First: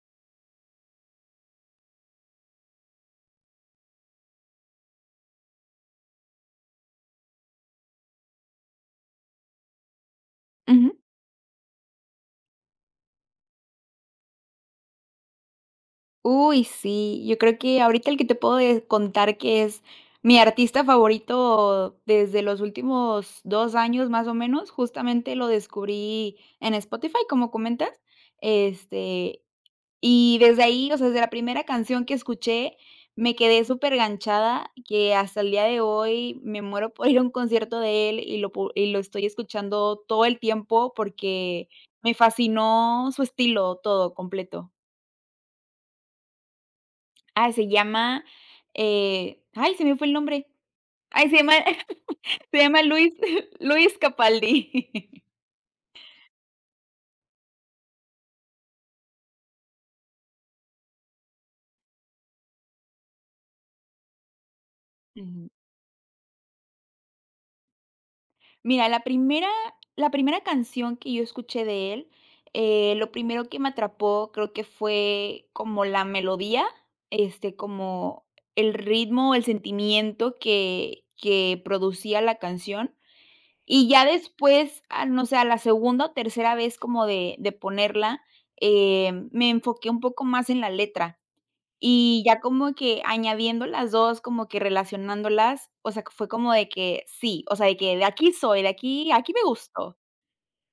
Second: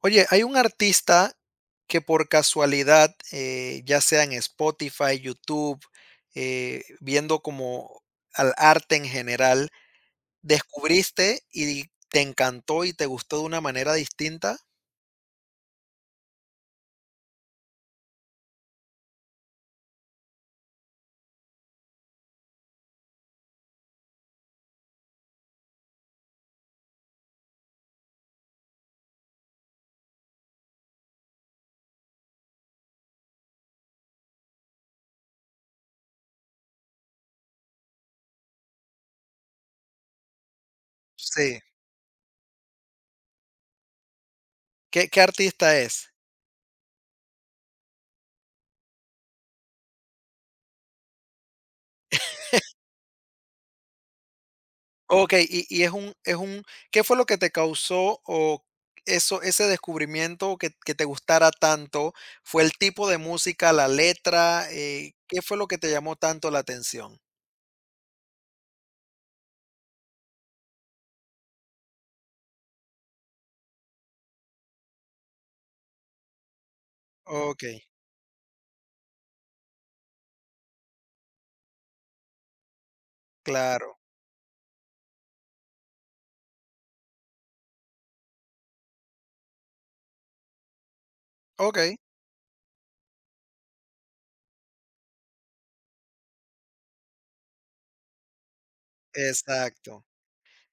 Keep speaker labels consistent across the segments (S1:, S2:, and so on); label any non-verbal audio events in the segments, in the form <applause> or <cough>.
S1: Oye, hay un artista que por casualidad, ya sea en Spotify, YouTube, viendo como al arte en general,
S2: Ujú.
S1: descubriste y te encantó y te gustó de una manera distinta.
S2: Uy, sí, yo creo que ahorita el que te puedo de contar que es mi artista favorito desde los últimos 2 años, más o menos, justamente lo descubrí en Spotify, como comentas, este, y desde ahí, o sea, desde la primera canción que escuché, me quedé súper superenganchada, que hasta el día de hoy me muero por ir a un concierto de él y lo estoy escuchando todo el tiempo
S1: Sí.
S2: porque me fascinó su estilo, todo completo.
S1: ¿Qué, qué artista es?
S2: Ah, se llama, ay, se me fue el nombre. Ay, se llama <laughs> se llama Luis <laughs> Luis Capaldi.
S1: Okey, y es un ¿qué fue lo que te causó o eso ese descubrimiento que te gustara tanto? ¿Fue el tipo de música, la letra?
S2: <laughs>
S1: ¿Qué
S2: Ujú.
S1: fue lo que te llamó tanto la atención?
S2: Mira, la primera canción que yo escuché de él, lo primero que me atrapó creo que fue como la melodía,
S1: Okey,
S2: como el ritmo, el sentimiento que producía la canción. Y
S1: claro.
S2: ya después, ah, no sé, a la segunda o tercera vez como de ponerla, me enfoqué un poco más en la letra,
S1: Okey,
S2: y ya como que añadiendo las 2 como que relacionándolas, o sea, fue como de que sí, o sea, de que de aquí soy, de aquí me gustó.
S1: exacto.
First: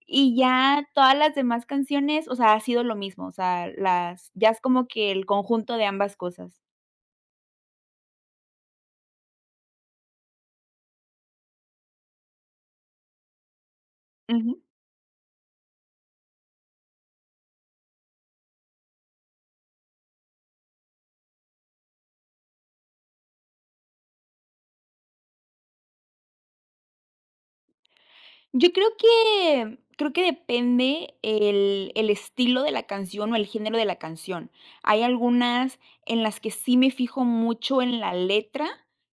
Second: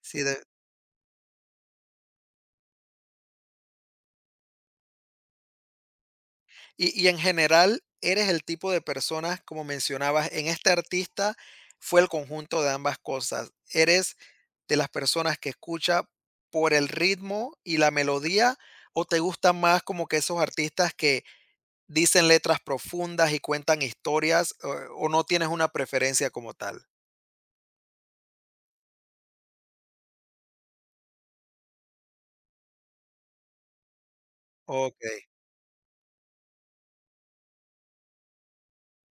S1: Sí,
S2: Y
S1: de
S2: ya todas las demás canciones, o sea, ha sido lo mismo, o sea, las ya es como que el conjunto de ambas cosas.
S1: y en general, ¿eres el tipo de personas, como mencionabas, en este artista fue el conjunto de ambas cosas? ¿Eres de las personas que escucha por el ritmo y la melodía? ¿O te gustan más como que esos artistas que dicen letras profundas y cuentan historias? O no tienes una preferencia como tal?
S2: Yo creo que depende el estilo de la canción o el género de la canción. Hay
S1: Ok,
S2: algunas en las que sí me fijo mucho en la letra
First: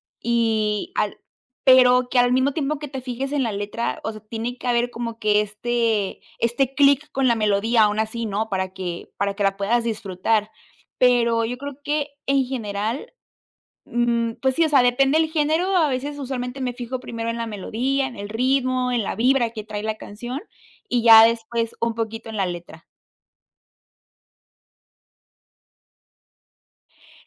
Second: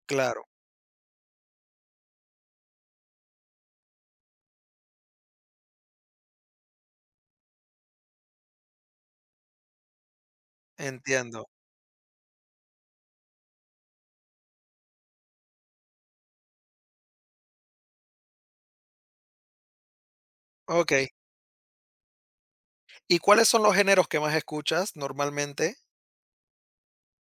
S1: claro,
S2: y al pero que al mismo tiempo que te fijes en la letra, o sea, tiene que haber como que este clic con la melodía aún así, ¿no? Para que la puedas disfrutar. Pero
S1: entiendo.
S2: yo creo que en general. Pues sí, o sea, depende el género, a veces usualmente me fijo primero en la melodía, en el ritmo, en la vibra que trae la canción,
S1: Ok.
S2: y ya después un poquito en la letra.
S1: ¿Y cuáles son los géneros que más escuchas normalmente?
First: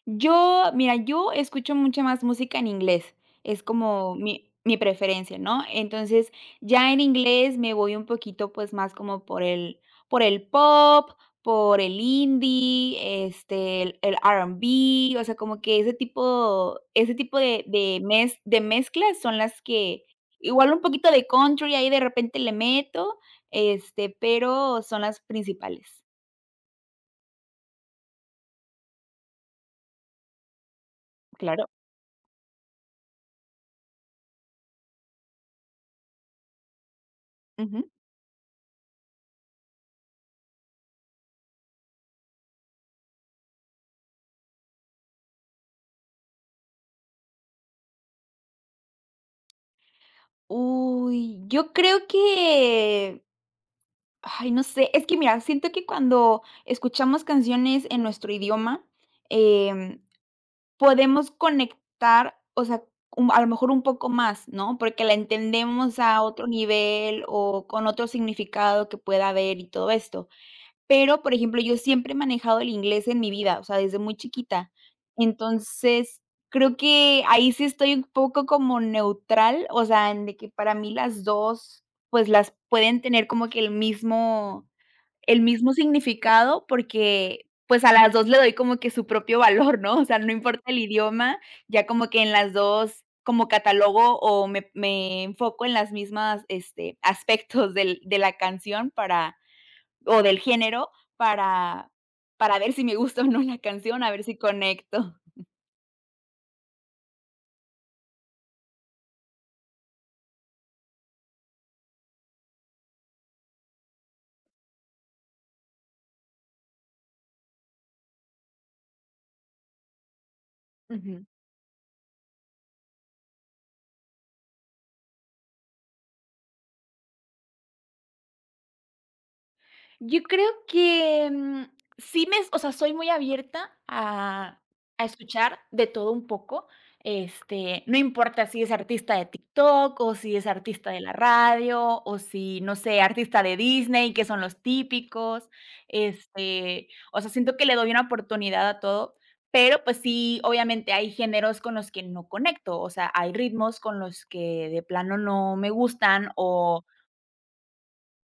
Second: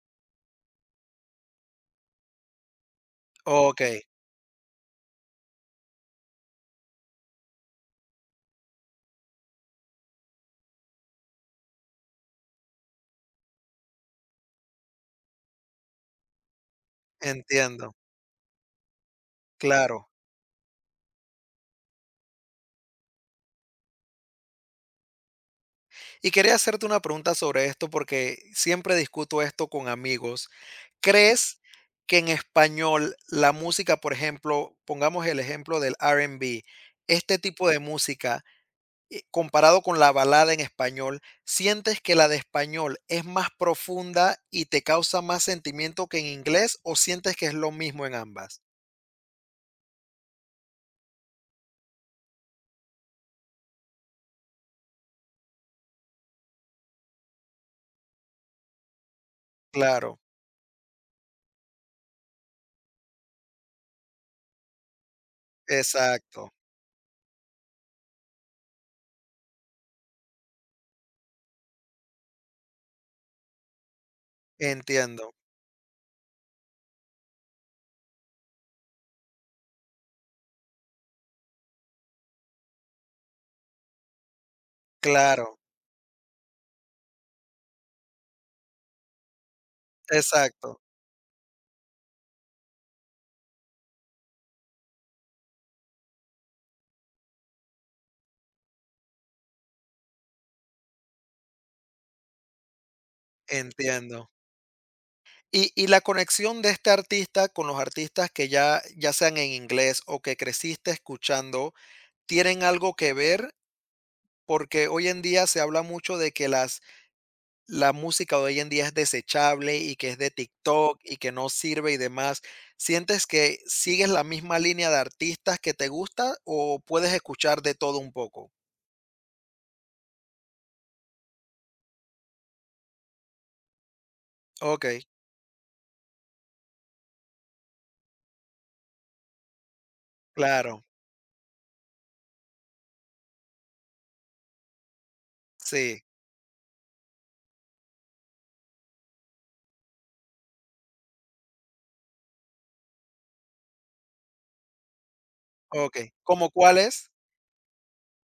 S2: Yo, mira, yo escucho mucha más música en inglés, es
S1: Ok,
S2: como mi preferencia, ¿no? Entonces, ya en inglés me voy un poquito, pues, más como por el pop, por el indie, el R&B, o sea, como que ese tipo de
S1: entiendo,
S2: de mez de mezclas son las que
S1: claro.
S2: igual un poquito de country ahí de repente le meto, pero son las principales.
S1: Y quería hacerte una pregunta sobre esto porque siempre discuto esto con amigos. ¿Crees
S2: Claro.
S1: que en español la música, por ejemplo, pongamos el ejemplo del R&B, este tipo de música, comparado con la balada en español, sientes que la de español es más profunda y te causa más sentimiento que en inglés o sientes que es lo mismo en ambas?
S2: Uy, yo creo que, ay, no sé, es que mira, siento que cuando escuchamos canciones en nuestro idioma, em,
S1: Claro,
S2: podemos conectar, o sea, a lo mejor un poco más, ¿no? Porque la entendemos a otro
S1: exacto,
S2: nivel o con otro significado que pueda haber y todo esto. Pero, por ejemplo, yo siempre he manejado el inglés en mi vida, o sea, desde muy chiquita.
S1: entiendo,
S2: Entonces, creo que ahí sí estoy un poco como neutral, o sea, en de que para mí las 2 pues, las pueden tener como que el mismo el
S1: claro,
S2: mismo significado, porque, pues, a las 2 le doy como que su propio valor, ¿no? O sea, no importa el
S1: exacto,
S2: idioma, ya como que en las 2 como catalogo o me enfoco en las mismas, aspectos del de la canción para o del género para para ver si me gusta o no la canción, a ver
S1: entiendo.
S2: si conecto.
S1: Y la conexión de este artista con los artistas que ya sean en inglés o que creciste escuchando, ¿tienen algo que ver? Porque hoy en día se habla mucho de que las la música de hoy en día es desechable y que es de TikTok y
S2: Ujú.
S1: que no sirve y demás. ¿Sientes que sigues la misma línea de artistas que te gusta o puedes escuchar de todo un poco?
S2: Yo creo que, sí me o sea, soy muy abierta a
S1: Okey,
S2: escuchar de todo un poco, no importa si es artista de TikTok, o si es
S1: claro,
S2: artista de la radio, o si, no sé, artista de Disney, que son los típicos,
S1: sí,
S2: o sea, siento que le doy una oportunidad a todo, pero, pues sí, obviamente hay géneros con los que no conecto, o sea, hay ritmos con los que de plano no me
S1: okey.
S2: gustan,
S1: ¿Cómo
S2: o,
S1: cuáles?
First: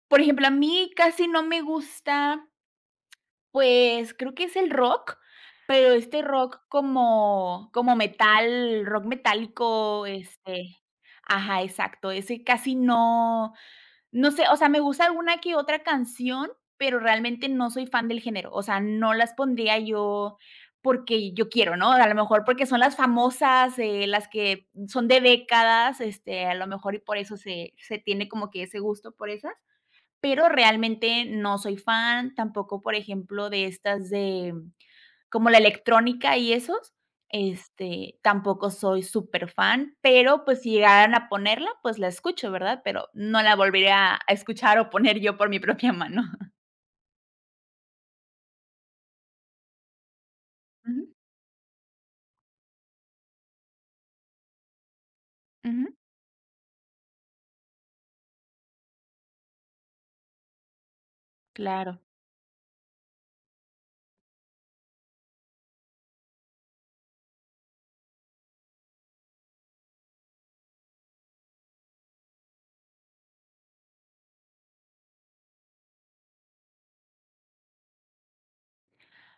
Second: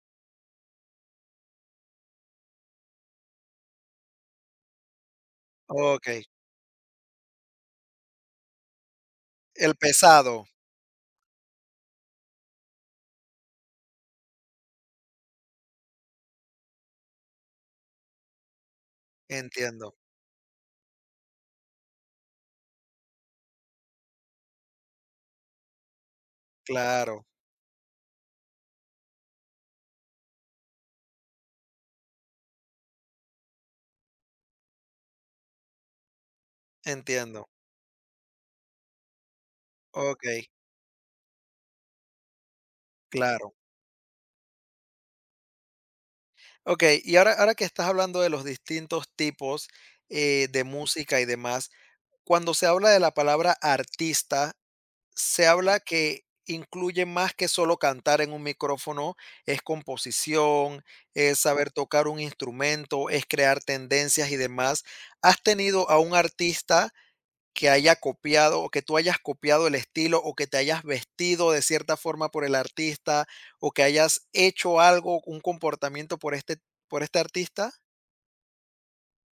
S2: por ejemplo, a mí casi no me gusta pues, creo que es el rock, pero este
S1: Okey,
S2: rock como metal, rock
S1: el
S2: metálico,
S1: pesado,
S2: ajá, exacto, ese casi no. No sé, o sea, me gusta alguna que otra canción, pero realmente no soy fan del género, o sea, no las pondría
S1: entiendo,
S2: yo porque yo quiero, ¿no? A lo mejor porque son las famosas, las que son de décadas, a lo mejor y por
S1: claro,
S2: eso se tiene como que ese gusto por esas. Pero realmente no soy fan, tampoco, por ejemplo, de estas de como la electrónica y esos,
S1: entiendo.
S2: tampoco soy súper fan pero,
S1: Okey,
S2: pues, si llegaran a ponerla, pues, la escucho, ¿verdad? Pero no
S1: claro.
S2: la volveré a escuchar o poner yo por mi <laughs> propia mano.
S1: Okey, y ahora que estás hablando de los distintos tipos, de
S2: Ujú,
S1: música y demás, cuando se habla de la palabra artista, se habla
S2: ujú,
S1: que incluye más que solo cantar en un micrófono, es composición, es saber
S2: claro.
S1: tocar un instrumento, es crear tendencias y demás. ¿Has tenido a un artista que haya copiado o que tú hayas copiado el estilo o que te hayas vestido de cierta forma por el artista o que hayas hecho algo, un comportamiento por este artista?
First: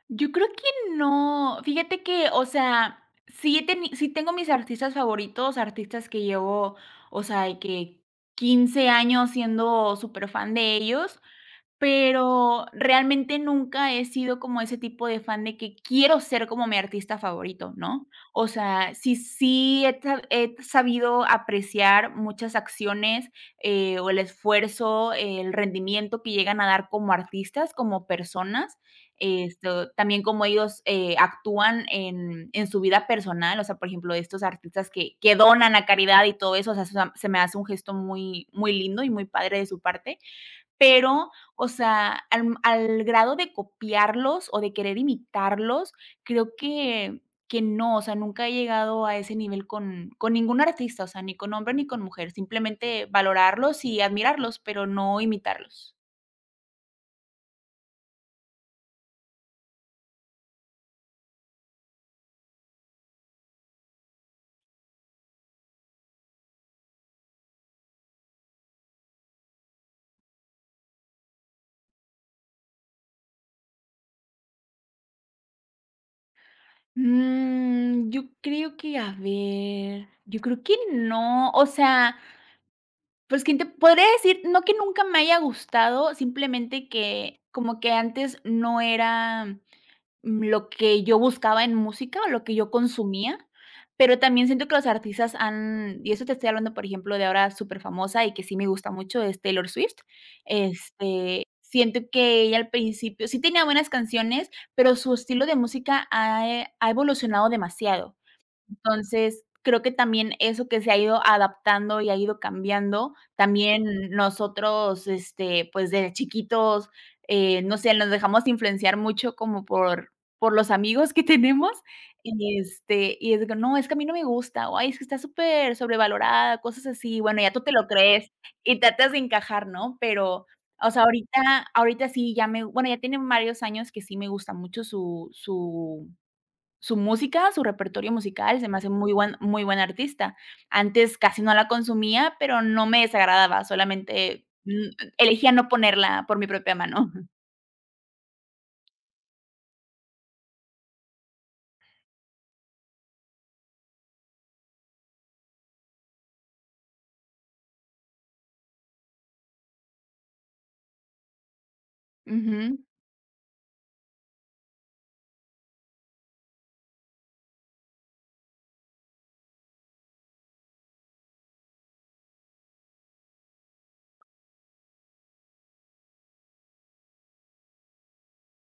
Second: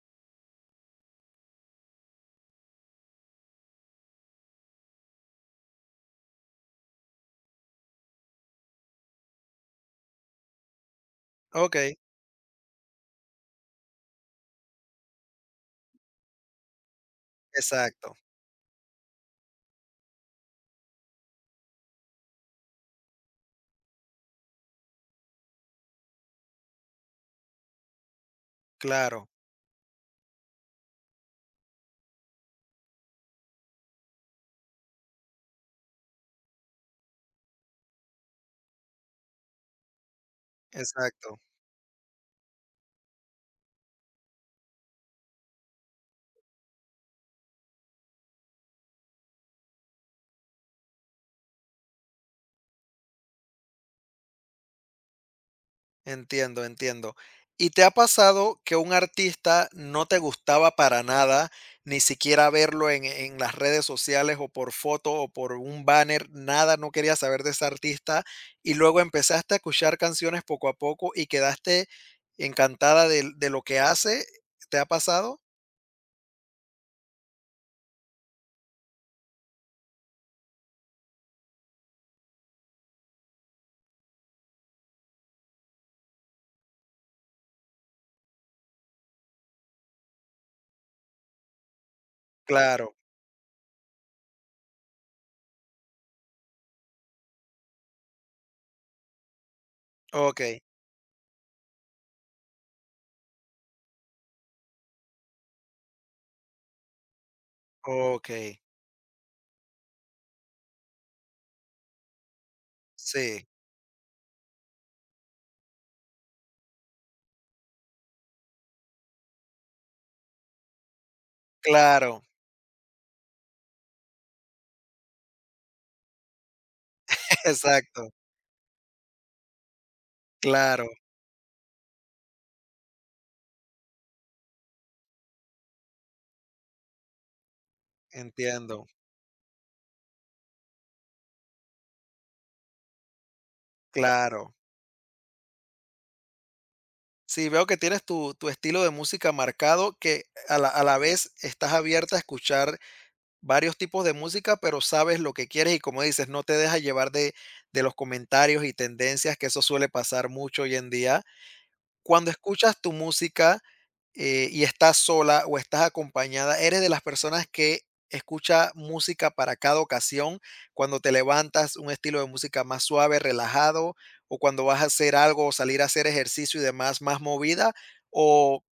S2: Yo creo que no. Fíjate que, o sea, sí he teni sí tengo mis artistas favoritos, artistas que llevo, o sea, de que 15 años siendo súper fan de ellos.
S1: Ok,
S2: Pero realmente nunca he sido como ese tipo de fan de que quiero ser como mi artista favorito, ¿no?
S1: exacto,
S2: O sea, sí he sabido apreciar muchas acciones, o el esfuerzo, el rendimiento que llegan a dar como artistas, como personas,
S1: claro,
S2: también como ellos, actúan en su vida personal, o sea, por ejemplo, estos artistas que donan a caridad y todo eso, o sea, se me hace un gesto muy muy lindo y muy padre de su parte. Pero,
S1: exacto.
S2: o sea, al grado de copiarlos o de querer imitarlos, creo que no, o sea, nunca he llegado a ese nivel con ningún artista, o sea, ni con hombre ni con mujer, simplemente valorarlos y admirarlos, pero no imitarlos.
S1: Entiendo, entiendo. ¿Y te ha pasado que un artista no te gustaba para nada, ni siquiera verlo en las redes sociales, o por foto, o por un banner, nada, no querías saber de ese artista, y luego empezaste a escuchar canciones poco a poco y quedaste encantada del de lo que hace? ¿Te ha pasado?
S2: Yo creo que, a ver, yo creo que no, o sea, pues, que te podría decir? No que nunca me haya gustado, simplemente que como que antes no era. Lo que yo buscaba en música, o lo que yo
S1: Claro,
S2: consumía, pero también siento que los artistas han y eso te estoy hablando, por ejemplo, de ahora súper famosa y que sí me gusta mucho, es Taylor Swift.
S1: okey,
S2: Siento que ella al principio sí tenía buenas canciones, pero su estilo de música ha evolucionado demasiado.
S1: okey,
S2: Entonces, creo que también eso que se ha ido adaptando y ha ido cambiando,
S1: sí,
S2: también nosotros, pues, de chiquitos, no sé, nos dejamos influenciar mucho como por los amigos que <laughs> tenemos,
S1: claro,
S2: y, y es de que: "No, es que a mí no me gusta", o: "Ay, es que está súper sobrevalorada", cosas así.
S1: <laughs>
S2: Bueno, ya tú te lo
S1: exacto,
S2: crees y tratas de encajar, ¿no? Pero,
S1: claro,
S2: o sea, ahorita sí ya me bueno, ya tiene varios años que sí me gusta mucho su música, su repertorio musical, se me
S1: entiendo,
S2: hace muy buen artista. Antes casi no la consumía, pero no me desagradaba, solamente,
S1: claro.
S2: elegía no ponerla por mi propia mano. <laughs>
S1: Sí, veo que tienes tu, tu estilo de música marcado, que a la vez estás abierta a escuchar varios tipos de música, pero sabes lo que quieres y como dices, no te dejas llevar de los comentarios y tendencias, que eso suele pasar mucho hoy en día. Cuando
S2: Ujú.
S1: escuchas tu música, y estás sola o estás acompañada, eres de las personas que escucha música para cada ocasión, cuando te levantas, un estilo de música más suave, relajado, o cuando vas a hacer algo o salir a hacer ejercicio y demás, más movida, o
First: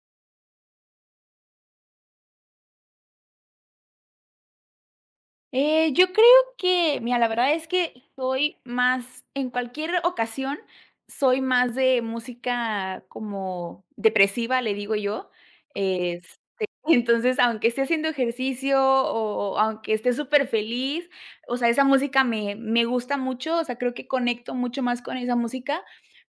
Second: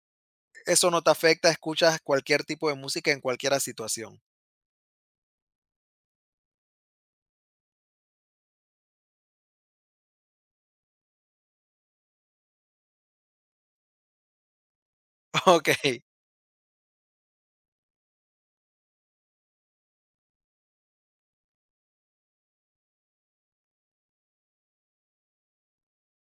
S1: eso no te afecta, escuchas cualquier tipo de música en cualquier situación.
S2: Yo creo que, mira, la verdad es que soy más en cualquier ocasión, soy más de música como depresiva, le digo yo.
S1: <laughs> Ok,
S2: Entonces, aunque esté haciendo ejercicio o aunque esté superfeliz, o sea, esa música me gusta mucho, o sea, creo que conecto mucho más con esa música,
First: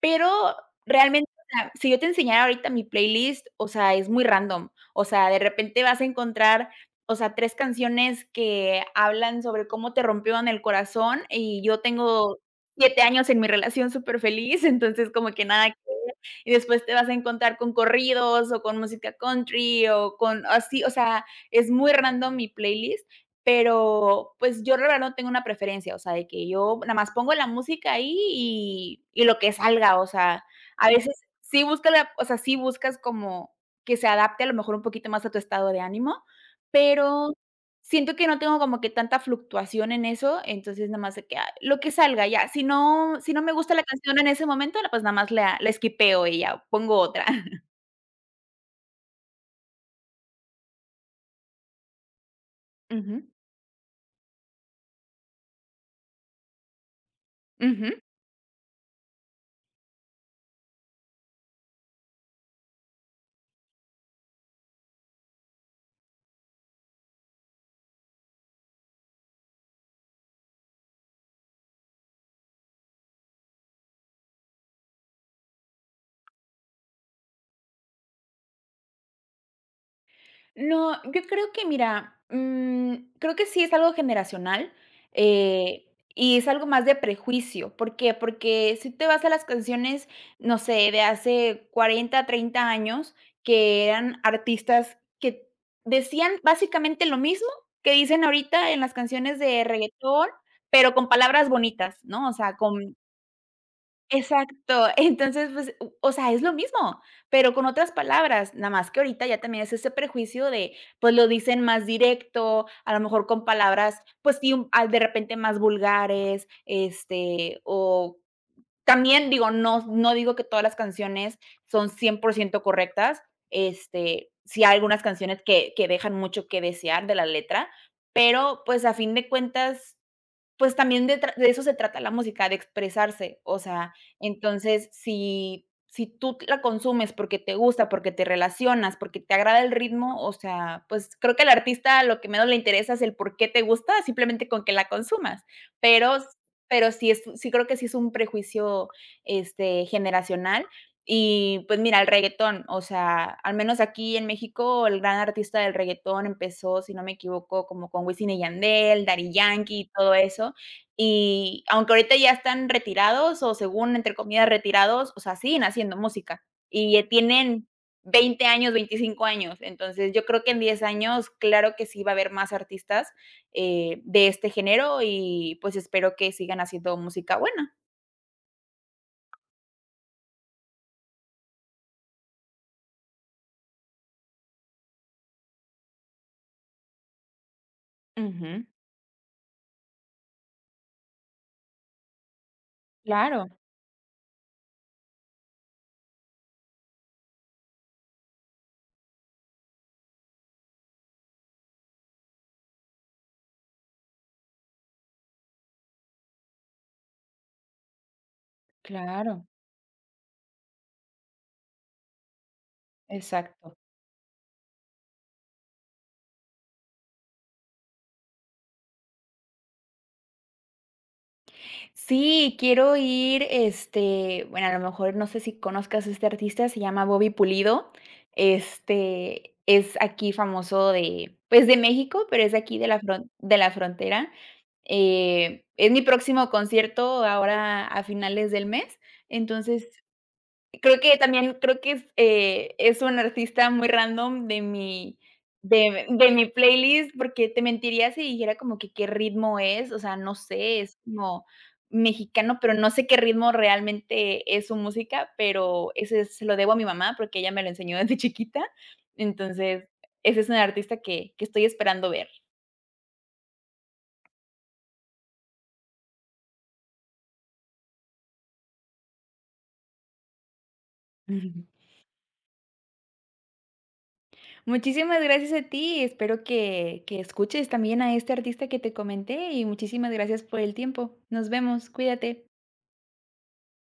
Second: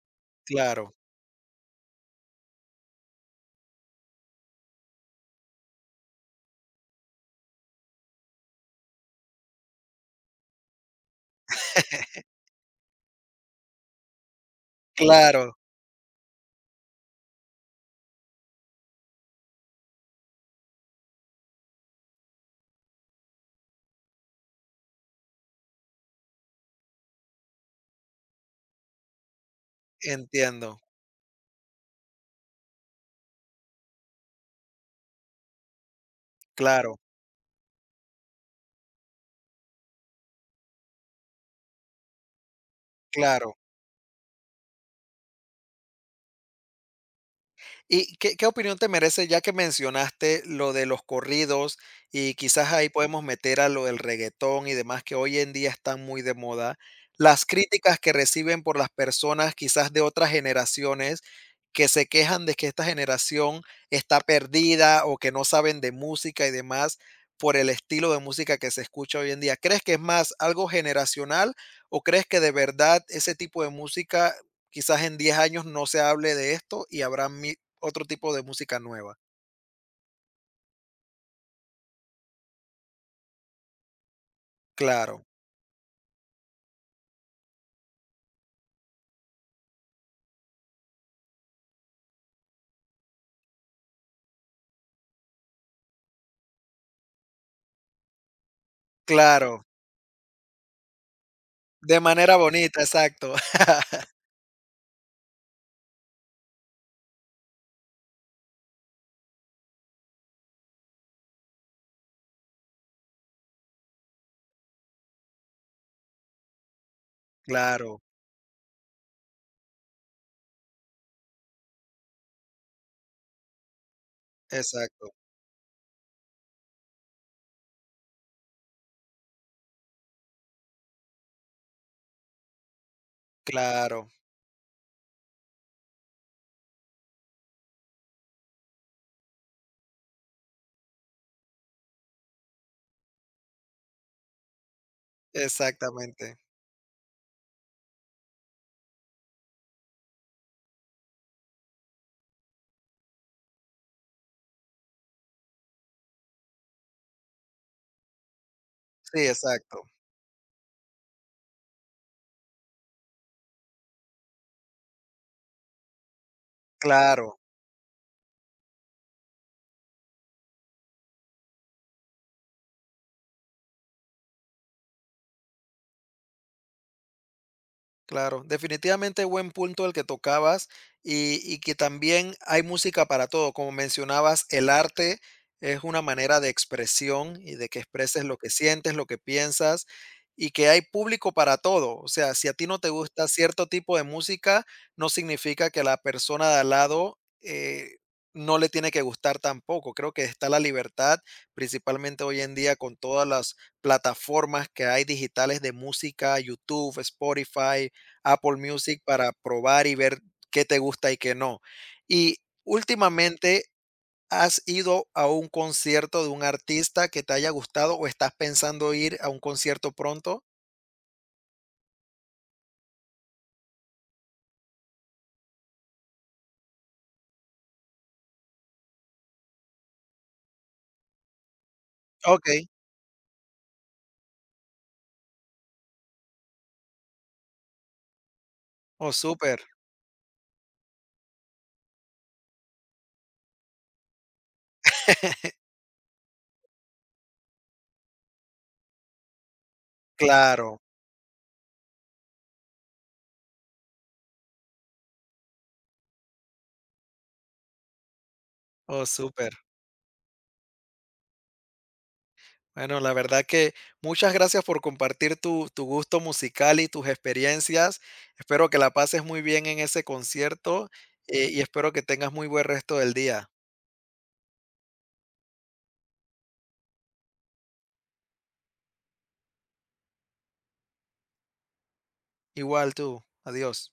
S2: pero
S1: claro,
S2: realmente, o sea, si yo te enseñara ahorita mi playlist, o sea, es muy random, o sea, de repente vas a encontrar, o sea, 3 canciones que hablan sobre cómo te rompió en el corazón, y yo tengo 7 años en mi relación súper feliz. <laughs> Entonces como que
S1: claro,
S2: nada que. Y después te vas a encontrar con corridos o con música country o con así, o sea, es muy random mi playlist, pero pues yo la verdad no tengo una preferencia, o sea, de que yo nada más pongo la música ahí y lo que salga, o sea,
S1: entiendo,
S2: a veces o sea, sí buscas como que se adapte a lo mejor un poquito más a tu estado de ánimo,
S1: claro,
S2: pero siento que no tengo como que tanta fluctuación en eso, entonces nada más de que, lo que salga ya, si no me
S1: claro.
S2: gusta la canción en ese momento, la pues nada más la esquipeo y ya pongo otra. <laughs>
S1: ¿Y qué, qué opinión te merece ya que mencionaste lo de los corridos y quizás ahí
S2: Ujú,
S1: podemos meter a lo del reggaetón y demás que hoy en día están muy de moda? Las
S2: ujú.
S1: críticas que reciben por las personas quizás de otras generaciones que se quejan de que esta generación está perdida o que no saben de música y demás por el estilo de música que se escucha hoy en día. ¿Crees que es más algo generacional o crees que de verdad ese tipo de música quizás en 10 años no se hable de esto y habrá mi- otro tipo de música nueva?
S2: No, yo creo que mira, creo que sí es algo generacional,
S1: Claro,
S2: eh, y es algo más de prejuicio. ¿Por qué? Porque si te vas a las canciones, no sé, de hace 40, 30 años, que eran artistas que decían básicamente lo mismo que dicen ahorita en las canciones de
S1: claro,
S2: reggaetón, pero con palabras bonitas,
S1: de
S2: ¿no? O
S1: manera
S2: sea,
S1: bonita,
S2: con
S1: exacto. <laughs>
S2: exacto. Entonces, pues, o sea, es lo mismo, pero con otras palabras, nada más que ahorita ya también es ese prejuicio de, pues, lo dicen más directo, a lo mejor con palabras, pues sí, de repente más vulgares,
S1: Claro,
S2: o también digo, no digo que todas las canciones son 100% correctas, sí hay algunas
S1: exacto,
S2: canciones que dejan mucho que desear de la letra, pero, pues, a fin de cuentas pues también de eso se trata la música, de expresarse, o sea,
S1: claro,
S2: entonces, si tú la consumes porque te gusta, porque te relacionas, porque te agrada el ritmo, o sea, pues creo que al artista lo que menos le interesa es el por qué te gusta, simplemente con que la consumas, pero
S1: exactamente.
S2: pero sí creo que sí es un prejuicio, generacional y, pues mira, el reguetón, o sea, al menos aquí en México, el gran artista del reguetón empezó, si no me equivoco, como con Wisin y Yandel,
S1: Sí,
S2: Daddy Yankee
S1: exacto,
S2: y todo eso. Y aunque ahorita ya están retirados, o según, entre comillas, retirados, o sea, siguen haciendo música y,
S1: claro.
S2: tienen 20 años, 25 años. Entonces, yo creo que en 10 años, claro que sí va a haber más artistas, de este género y, pues, espero que sigan haciendo música buena.
S1: Claro, definitivamente buen punto el que tocabas y que también hay música para todo. Como mencionabas, el arte es una manera de expresión y de que expreses lo que
S2: Ujú.
S1: sientes, lo que piensas y que hay público para todo. O sea, si a ti no te gusta
S2: Claro,
S1: cierto tipo de música, no significa que a la persona de al lado no le tiene que gustar tampoco. Creo que está la libertad, principalmente hoy en día con todas las plataformas que hay digitales de música, YouTube, Spotify Apple Music para
S2: claro,
S1: probar y ver qué te gusta y qué no. Y últimamente,
S2: exacto.
S1: ¿has ido a un concierto de un artista que te haya gustado o estás pensando ir a un concierto pronto?
S2: Sí, quiero ir, bueno, a lo mejor no sé si conozcas a este artista, se llama Bobby Pulido. Es aquí famoso de, pues, de México, pero es de
S1: Okey.
S2: aquí de la frontera. Es mi próximo concierto ahora a finales del mes.
S1: Oh, súper.
S2: Entonces, creo que también creo que es un artista muy random de mi
S1: <laughs>
S2: de mi playlist, porque te mentiría si dijera como que qué ritmo es, o sea, no sé,
S1: Claro.
S2: es como mexicano, pero no sé qué ritmo realmente es su música, pero ese se lo debo a mi mamá, porque ella me lo enseñó desde <laughs> chiquita.
S1: Oh, súper.
S2: Entonces, ese es un artista que estoy esperando ver.
S1: Bueno, la verdad que muchas gracias por compartir tu gusto musical y tus experiencias. Espero que la pases muy bien en ese concierto, y
S2: <laughs>
S1: espero que tengas muy buen resto del día.
S2: Muchísimas gracias a ti. Espero que escuches también a este artista que te comenté y muchísimas gracias por el tiempo. Nos vemos, cuídate.
S1: Igual tú. Adiós.